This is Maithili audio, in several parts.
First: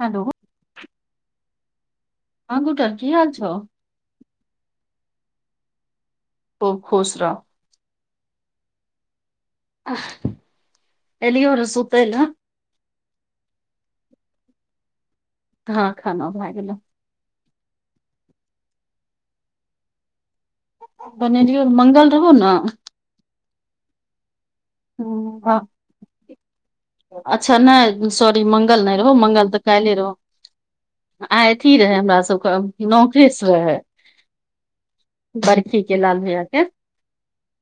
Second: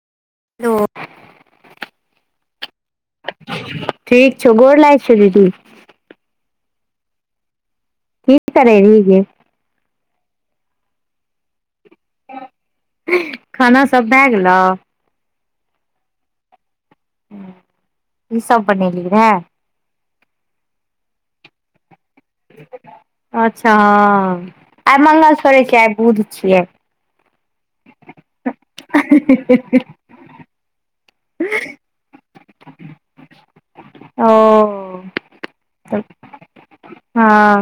हेलो हेलो हँ गूट ठीक छौ गोर लाग छै दीदी खूब खूश रह बीट क्लेरी गै एलियोर सूते ल खाना सब भए गेलो हँ खाना भए गेलै ईसभ बनेलियै रहए बनेलियौ मंगल रहहो न अच्छा हँ आइ मंगल हाँ। छियै आइ बुध छियै अच्छा नहि सॉरी मंगल नहि रह मंगल तऽ काइले रहो आ अथी रहै हमरा सभके नौह केसँ रहै ओ बर्खी के लाल भैया के हँ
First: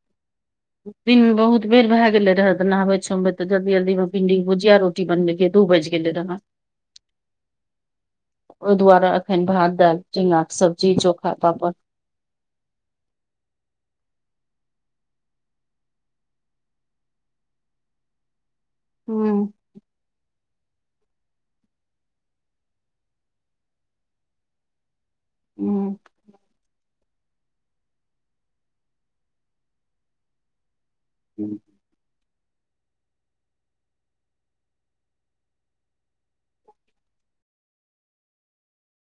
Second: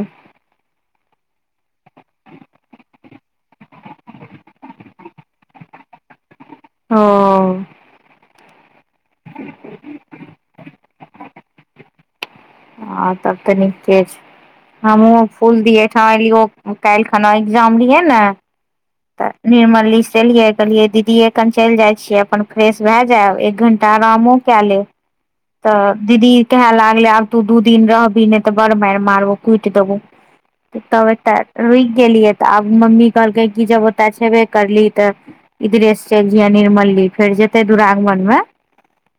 दिनमे बहुत बेर भए गेल रह तऽ नहबे छोमबे तऽ जलदी जल्दीमे भिं्ी भुजिया रोटी बनेलियै दू बाजि गेल रहे ह फेन भात दालि चनाके सब्जी चोखा पापड़ आ तब तऽ निके छै हमहुूँ फूल दियैठाम एलिय ओ काल्हि खना एग्जाम रिहे ने त हूँ निर्मली स ऐलियै कहलियै दीदिए कन चलि जाइ छियै अपन फ्रेश भए जायब एक घण्टा आरामो कए लेब तऽ दीदी कहै लग आब तू दू दिन रहबि नहि तऽ बड़ मारि मारबो कुटि देबौ तबे तऽ हूँ रुकि गेलियै तऽ आब मम्मी कहलकै कि जब ओतय छयबे करली तऽ इधरेसँ चलि जिय निर्मलली फेर जेयतै दुिरागमनमे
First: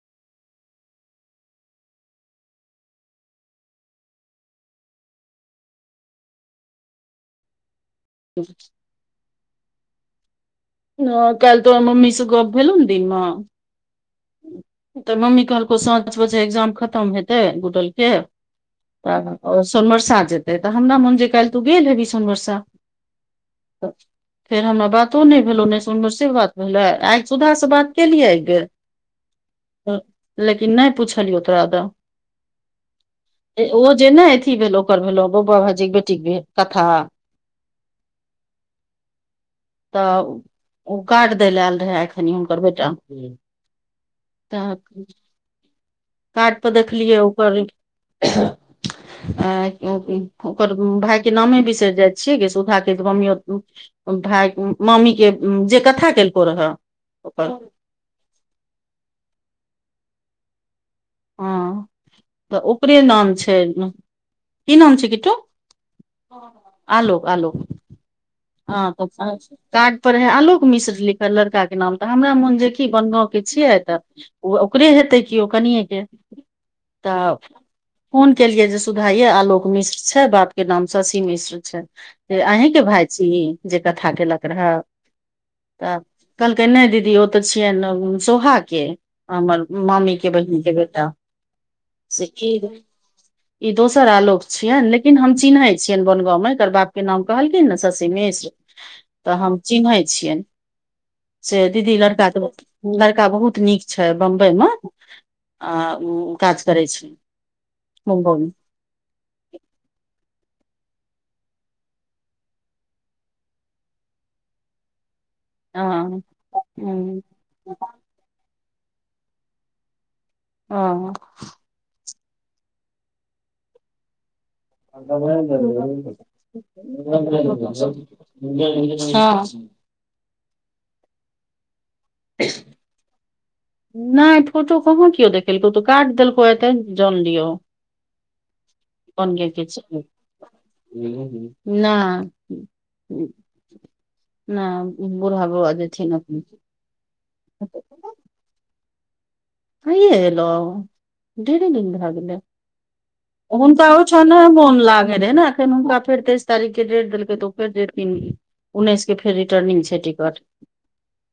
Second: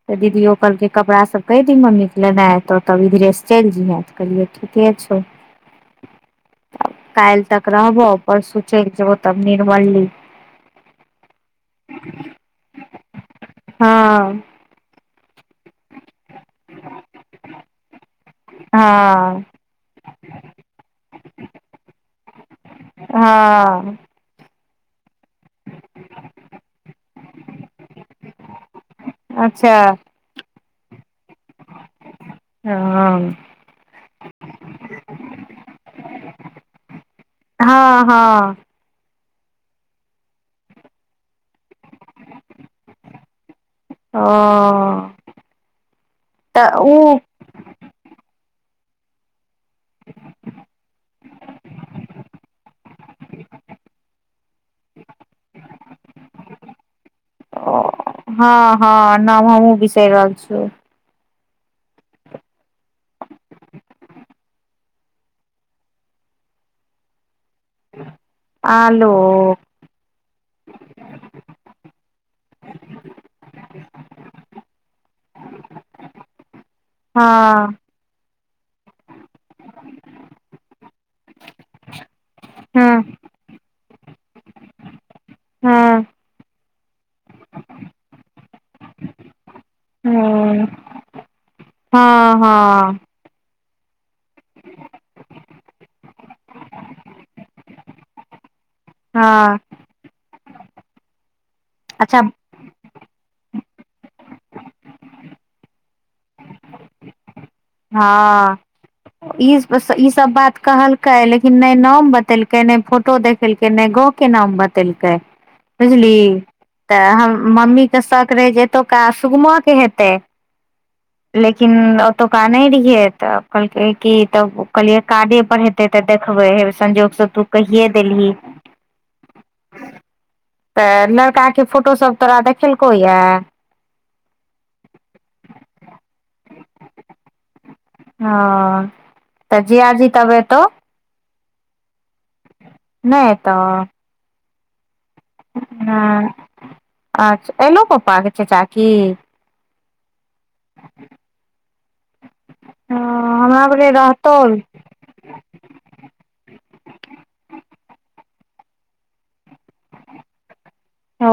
तऽ दीदिओ कहलकै कपड़ा सभ कहि दी मम्मीके लेनाइ तौ तब इधरेसँ चलि जइहे तऽ कहलियै ठीक छओ [inaudible] काल्हि तक रहबो परसोचल जेबो तब निर्मल ली हँ काल्हि तोर मम्मीसँ गप्प भेलहु ने दिनमे हँ तऽ मम्मी कहलकौ साँच बजे एकग्जाम खतम हेतै गुटलके हँ तऽ सोनमरसा जेतै तऽ हमरा मोन जे काल्हि तू गेल हेबी सोनमरसा हँ फेर हमरा बातो नहि भेलो नहि सुन से बात भेले आइ सुधा से बात केलिये आ ग अच्छा कि नहि पुछलियौ तोरा दऽ हँ ओ जे ने अथी भेल ओकर भेलो बौआ भाजीक बेटीके भेल कथा हँ हँ तऽ ओ काट दय लै आयल रहखनि हुनकर बेटा ओ तऽ काट तऽ पर देखलियै उ ओकर अ ओकर भाय के नामे बिसरि जाइ छियै ग सुधा के मम्मी योत भाय मामीे जे कथा केलको रहै ओकर हँ हँ न सहि रहल छियो ह तऽ ओकरे नाम छै की नाम छै किट्टू आलोक आलोक ह [inaudible] ह तऽ कार्ड पर है आलोक मिश्र लिखल लड़का के नाम तऽ हमरा मोन जे कि बनगाँव के छियै तऽ ओ ओकरे हेतै केओ कनिएके तऽ हँ फोन केलिये जे सुधाइये आलोक मिश्र छै बाप के नाम शशि मिश्र छै अहीं के हँ भाय छी जे कथा केलक रहऽ हँ तऽ के नहि दीदी ओ तऽ छियनि सोहा के हमर मामी के बहिन हँ के बेटा से हँ की हँ ई दोसर आलोक छियनि लेकिन हम चिन्है छियनि बनगाँव में एकर बाप के नाम कहलखिन ने शशी मिश्र त हम हँ चिन्है छियन से दीदी अच्छा लड़का तऽ लड़का बहुत नीक छै बम्बई मे आ काज करै छै मुम्बई मे हँ ई ई सब बात कहलकै लेकिन नहि नाम बतेलकै नहि फोटो देखेलकै नहि गाँव के नाम बतेलकै बुझली हँ तऽ हूँ हम मम्मीके शक रहे जे एतुका सुगमे हेतै ह क नहि रहियै तऽ कहलकै की तब कहलियै कार्डे पर हेतै तऽ देखबैे संजोगसँ तू कहिे देलही ह तऽ लड़का के फोटो तोरा देखलको यय नहि फोटो कहाँ किओ देखेलकौ तऽ काट देलकौ एतऽ जान लियौ हँ तऽ जियाजी तब एतौ [inaudible] नहि तऽ नहि बूढ़ा बौआ जेथिन हँ अच्छा एलो पप्पाके चाचा की हइए एलहु डेढ़े दिन भगेलय ह हमरा हन भेलै तऽ ओ छ ने रहतौल मोन लागै रहै ने हुनका फेर तेइस तारीख के देट देलकै तऽ ओ फेर जेथिन उन्नैस के फेर रिटर्निंग छै टिकट ओ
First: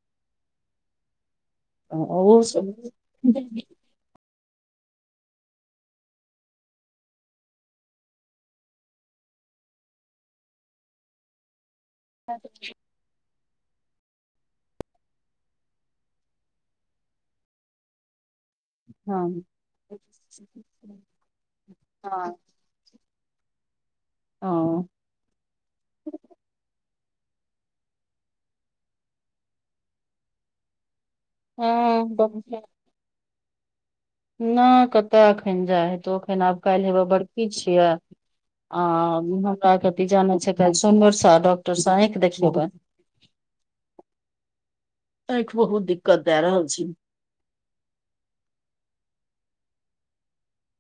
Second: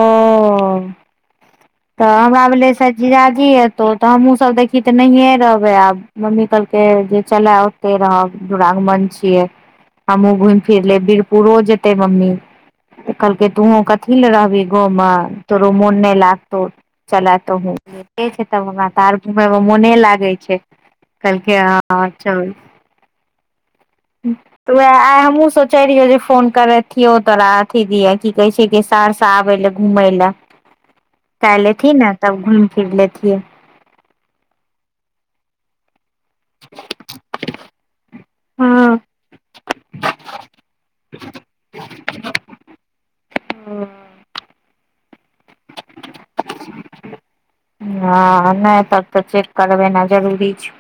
तऽ ओहो हमरा सब भेले शायद जीजा जी एेतौ तऽ हमूँ सब देखी तऽ नहिे रहबे आब मम्मी कहलक जे चल ओते रहब दुरागमन छियै हमू घुमि फिरले बीरपुरो जे एते मम्मी तऽ कहलकै तु कथी लए रहबही गाँव मे तोरो मोन नहि लाग त चला तु हूँ तब हमरा तऽ आर हँ घुम मे मोने लागै छै कहलकै हँ चल तऽ हँ उएह आइ हमहूँ सोचैत रहियै जे फोन करैत कहतियो तोरा अथी दियै की कहै छै सहरसा आबे ल घूमै ल काइल एथिने तब हँ, घूमि फिर लेतिय नहि कतय एखन जाइ हे तू एखन आब काल्हि हेवे बड़खी छियै आ हँ जानै छै फे सोनबरसा डॉक्टर स आँखि देखियेबनि ह आँखि बहुत दिक्कत दए रहल छै हँ नहि तब तऽ चेक करबेना जरूरी छै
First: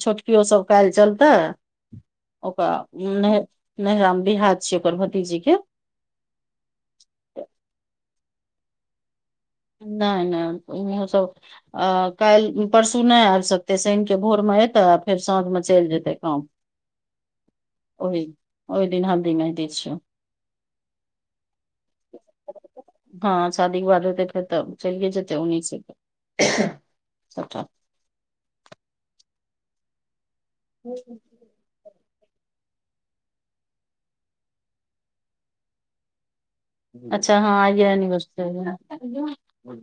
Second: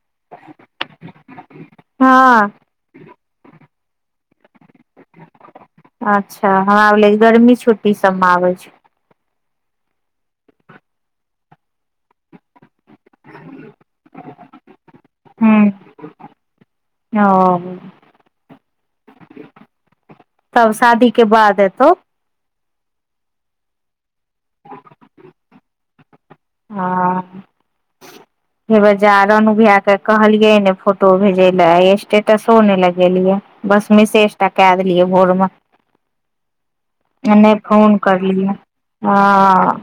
छोटकियो सब काइल चलते हँ ओकरा नहिरा नहिरा मे बियाह छियै ओकर भतीजी के अच्छा हमराै गर्मी छुट्टी सभमे आबै छै नहि नहि ओहो सब अ काइल परसू नहि आइब सकतै शनिके भोरमे एतै आ फेर साँझमे ह चलि जेतै काम ओ पर ओहि ओहि दिन हल्दी मेंहदी छियो तब शादी के बाद एतो हँ शादीे बाद हेतै तऽ चइलिये जेतै ओन्ही से हँ सबटा हे बजारन भईया के कहलियै ने फोटो भेजै लए स्टे स्टेटसो नहि लगेलियै बस विशेष टा क देलियै भोर मे अच्छा हँ नहि आइए फोन एनिवर्सरी करलियै हँ रहै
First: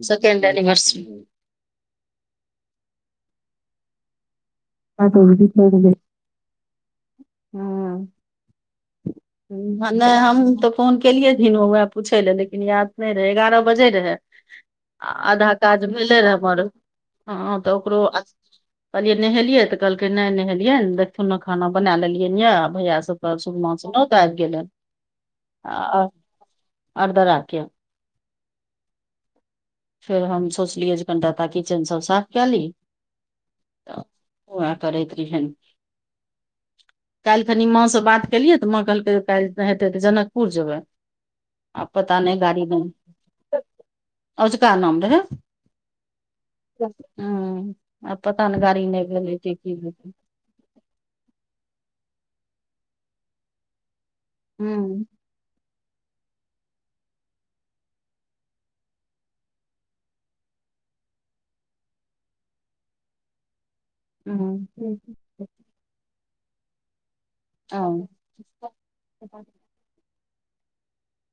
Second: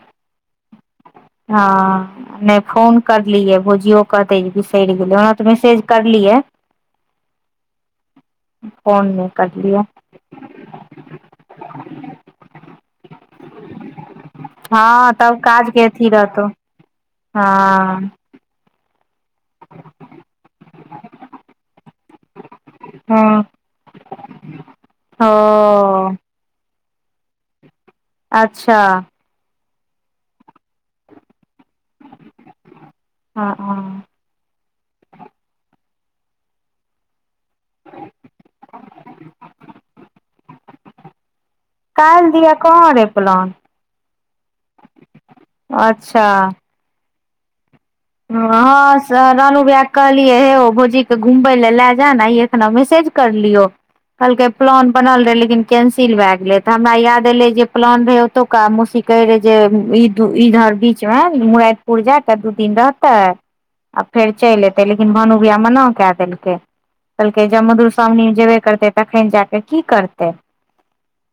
सेकंड एनिवर्सरी हँ नहि फोन करलियै भुजियो क तइ बिसयर हँ गेलिय ओना तऽ मैसेज करलियै हँ फोन नहि करलियै नहि हम तऽ फोन केलियै ओहे पूछे ले लेकिन याद नहि रहे एगारह बजे रहे हँ आ तब आधा काज काजके अथी भेले रहै रहतौ हमर हँ तऽ ओकरो कहलिय नहेलियै तऽ कहलकै नहि नहेलियै देखथुन ने खाना बना लेलियन यै भैया सबके हँ सुुगमा स नोत आबि गेलन आ आ ओ अरदारा के अच्छा फेर हम सोचलियै जे कनिटाता किचनसभ साफ कए ली हँ हँ तऽ उहै करैत रहियन काल्हि खनि माँ सँ बात केलियै तऽ माँ कहलकै काल्हि हेतै तऽ जनकपुर जेबय काल्हि दिया कहाँ रहे प्लान ओजका नाम रहय हूं ह हँ रानु भईया कहलियै हे भौजीे के घुमबय लै लेजै ना आय एकरा मेसेज करलियो कहलकय प्लान हूँ बनल रहै लेकिन कैंसिल भए गेले त हमरा याद एले जे प्लान रहै ओतौका मौसी कहे रहै जे इ दु इ घाट बीच में मुरठ पुर जाक दू दिन रह तै आ फेर चइल अयतै हूँ लेकिन भानु भईया मना कए देलकै कहलकै जब ओ मधुश्रावणीमे जेबे करतै तखन जा कऽ की करतै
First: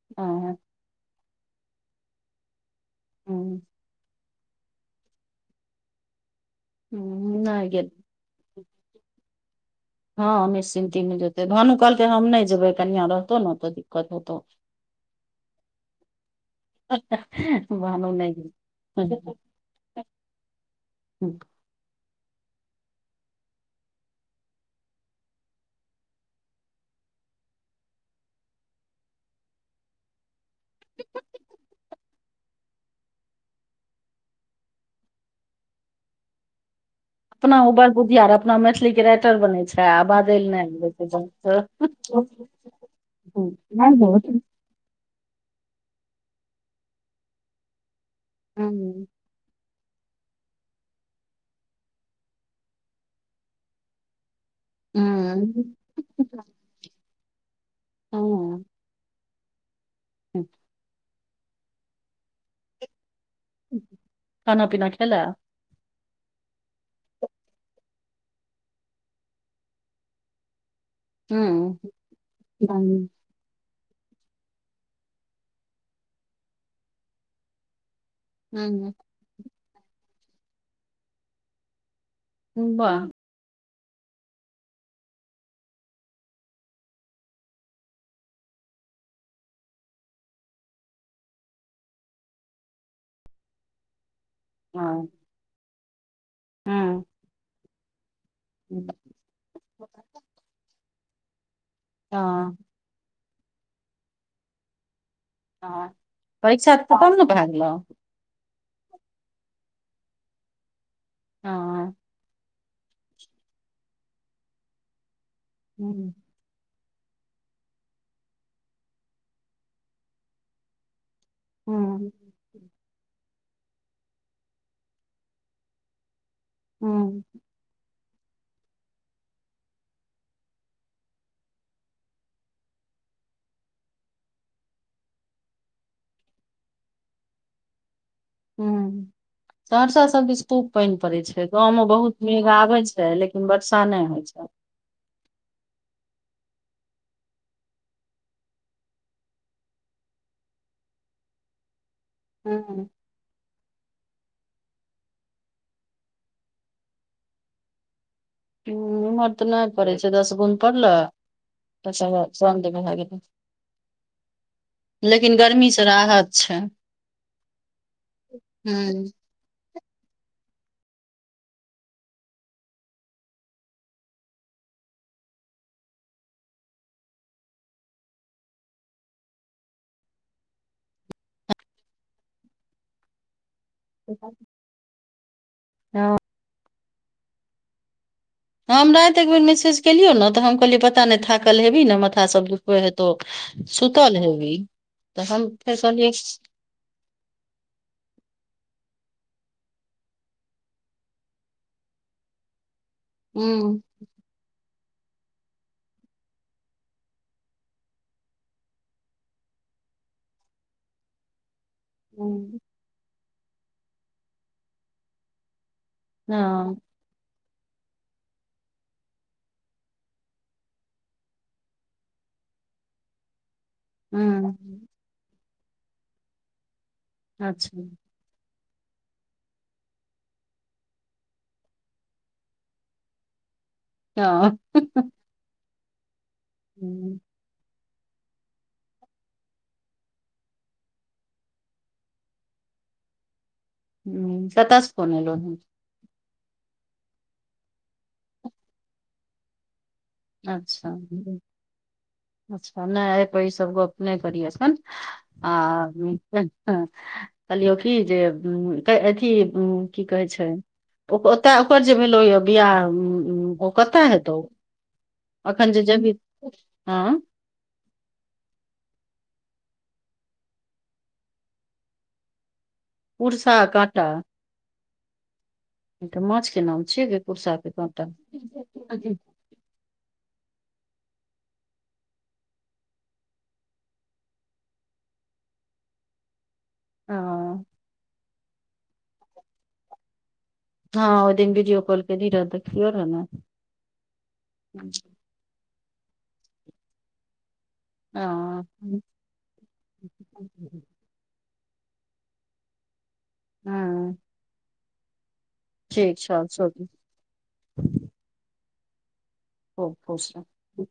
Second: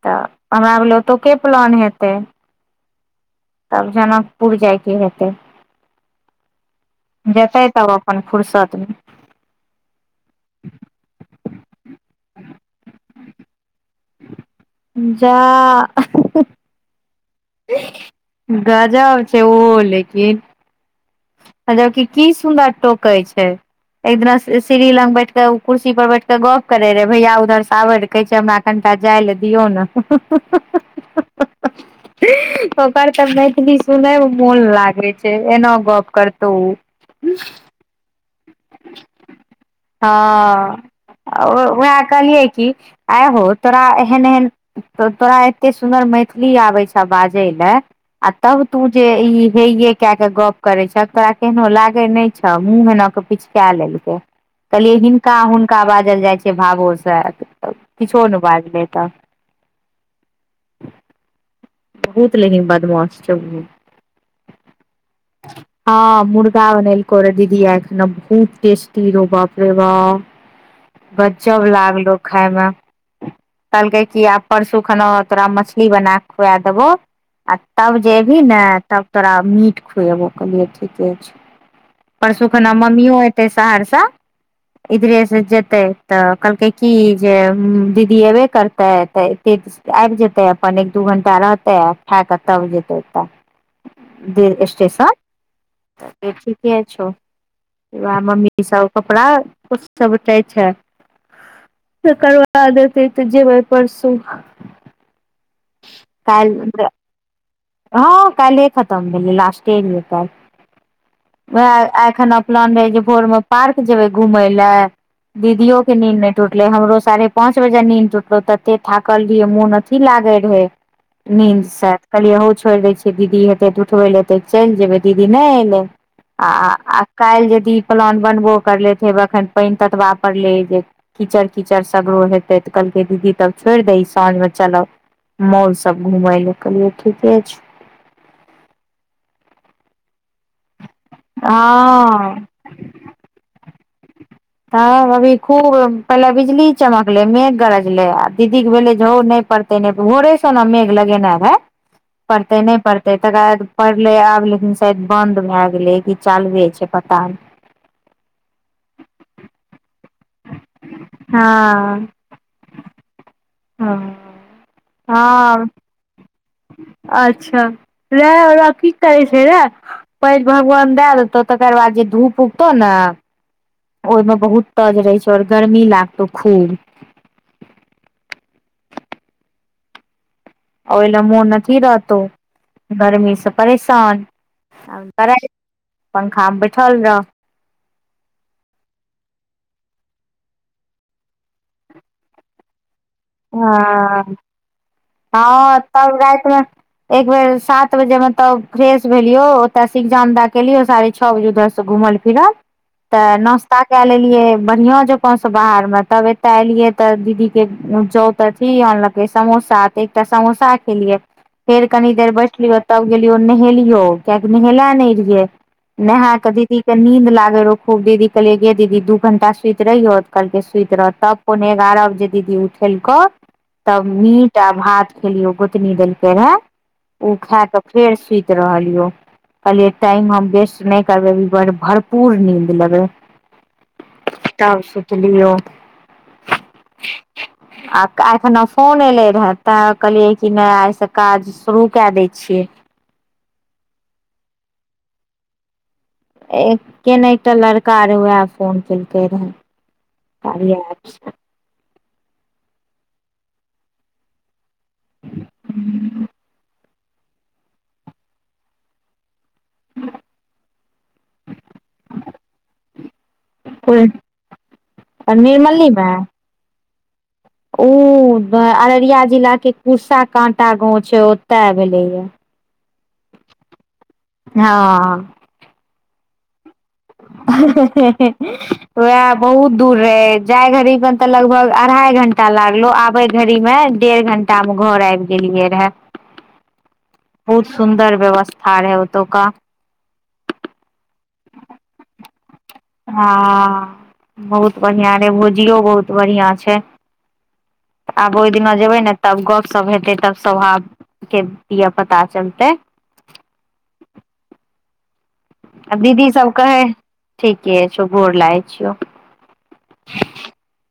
तऽ ओ हूँ आहा आर लै ओतौ के प्लान हेतै तब जनक पुर जाइके हेतै हूँ जेतै नहि गेल तब अपन फुुरसतमे हँ निश्चिन्तितमे जेतै भानू कहलकै हम नहि जेबै कनिआँ रहतौ ने ओत जा भानु नहि गेल गजउब छै ओ लेकिन जब की की सुन्दर टोकै छै एक दिना सीढ़ी लग बैठ क कुर्सी पर बैठ क गप करे रहे भैया उऊधर से आबे रहे कहै छै हमरा कनि जाइ लए दियऔ ने ओकर तऽ मैथिली सुनयमे मोन लागैत छै एना गप करतहु ओ अपना उबर बुधिया अपना मैथिलीके राइटर बनै छै आ बाजय ल हँ नहि आबै छै बहु उएह कहलियै कि आय हो तोरा एहन एहन तोरा एते सुन्दर मैथिली आबे छ बाजे ले आ तब तू जेे कए के गप करै छ तोरा केहनो लागै नहि छौ मुँह हिना क पिचकाए लेलकै कहलियै हिनका हुनका बाजल जाइ छै भावोसँ हूँ किछो नहि हूँ बाजलै तऽ बहुत लेकिन बदमाश छै खाना पीना खेलै हँ मुर्गा बनेल कर दीदी एख ने बहुत टेस्टी रो बाप रे बाप [inaudible] गजब हूँ लागलो खाय मे कहलकै कि आब परसू खन तोरा मछली बना कऽ खुआ देब आ तब जेबही ने हूँ तब तोरा मीट खुएबो कहलियौ ठीके छै परसू खन वाह मम्मिो अयतै सहरसा इधरे से जेतै तऽ कहलकै की जे दीदी अयबे करतै तऽ आबि जेतै अपन एक दू घण्टा रहतै आ खा कऽ तब जेतै तऽ [inaudible] दे हँ स्टेशन त ठीके हँ छौ वएह मम्मी सब कपड़ा किछ सब उटे छै कर हँ आदत तऽ जेब परसु हँ परीक्षा तऽ तब ने भए गेलहु हँ काल्हिे खतम भेलै लास्टे रै काल्हि हँ उ एखन प्लान रहे जे भोर में पार्क जेबे घूमेय ले दीदियो के हूँ नींद ने टूटले हमरो साढ़े पाँच बजे नीन टुटलो तऽ ते थाकल रहियौ मोन अथि लागे रहे नीं सा हूँ कलिय दै छ दीदी हेतै तऽ उठबै लए हेतै चलि जेबै दीदी नहि अयलै आ आ हूँ कालल जदि प्लान बनबो करले ेब अखन पानि ततबा परड़ले जे कीचड़ कीचड़ सगरो हेते तऽ कल दीदी तब छोड़ि दही साँझ मे चलब मॉल सब घुमे ले कहलिै ठीक छै हं परसा सब दिस खूब पानि पड़ै छै गाँवमे बहुत हँ मेघ आबै छै लेकिन वर्षा नहि होइ छै तब अभी खूब पहिले बिजली चमकले मेघ गरजले आ दीदी के भेले झौ न पड़ते नहि भोरे ना मेघ लगेना है हूँ पड़ते नहि पड़ते तकर बाद पड़ले आब लेकिन शायद बन्द भए गेलै क चालूए छै पता नै उमहर तऽ नहि पड़ै छै दस बुंद पड़लै हँ भए गेल हँ लेकिन हँ गर्मीसँ राहत छै अच्छा रह आओर की हूँ करै छै रह पाईन भगवान दए देतौ तकर बाद जे धूप उगतौ ने ओहिमे बहुत तज रहै छै आऔर गर्मी लागतौ खूब ओहि ल मुन अथी रहतो गर्मीसँ परेशान करइ हँ पंखामे बैठल जाउ हम राति एक बेर मैसेज केलियौ ने तऽ हम कहलियै पता नहि थाकल हेबी ने मथासब दुखबै हेतै त सुतल हँ हैभी हँ तब राति मे एक बेर सात बजे मे तब फ्रेश भेलियौ ओतसे इगजाम द के एलियो साढ़े छ बजे उधर से घुमल फिरल तऽ हूँ नाश्ता कए लेलियै बढ़िया जकां सब बाहर में तब एते एलिये तऽ दीदी के जाउत अथी अनलकै समोसा एकटा समोसा खेलियै फेर कनी देर हूँ बैठलियो तब गेलियो नहेलियो कियाकि नहेले नहि रहिये नहा के हँ दीदी के नींद लाग र खूबी कहलियै गे दीदी दू घंटा सुति रहियो तऽ कहलकै सुति रहत तब पोन एगारह बजे दीदी कऽ उठेलको तब हूँ मीट आ भात खेलियो गोतनी देलकै रहे ओ अच्छा खाके फेर सुति रहलियौ कहलियै टाइम हम वेस्ट नहि करबै अभी भरपूर नीन्द लेबै हँ तब सुतलियौ हू आ एखन फोन एलै तऽ कहलियै कि नहि आइसे काज शुरू कए दै छियै ह कतसे फोन एलो के ने एकटा लड़का रहै उएह फोन कैलकै रहै अच्छा अच्छा नहि पै इ सब गप नहि करिय ने आ कहलियौ की जे अथी ह की कहै छै ओतय ओकर जे भेलौ यए बियाह ओ कतय हेतौ आ निरमल्ली मे हाँ ओ अररिया जिलाके उर्सा काँटा गाँव छै ओतय भेलैए उर्सा काँटा हाँ ऽ माछ क नाम छियै गे कुर्सा हे के हे काँटा हे है उएह बहुत दूर ह जाय घड़ी मे ते लगभग अढ़ाई घंटा लागलो आबे घड़ी में डेढ़ घंटा में घर आब गेली गे लिए रहै [inaudible] हँ बहुत सुन्दर व्यवस्था रहै ओतौका हाँ ओ दिन वीडियो कॉल करी रहे हाँ बहुत बढ़ियां रहे भुजियो बहुत बढ़ियां छै आब ओहि हँ दिना जेबै ने तब गपशप हेतै तब स्वभावके धिया पुता चलतै हाँ आ दीदीसब कहै सब ठीके छौ गोर लागै छियौ खुब खुश रह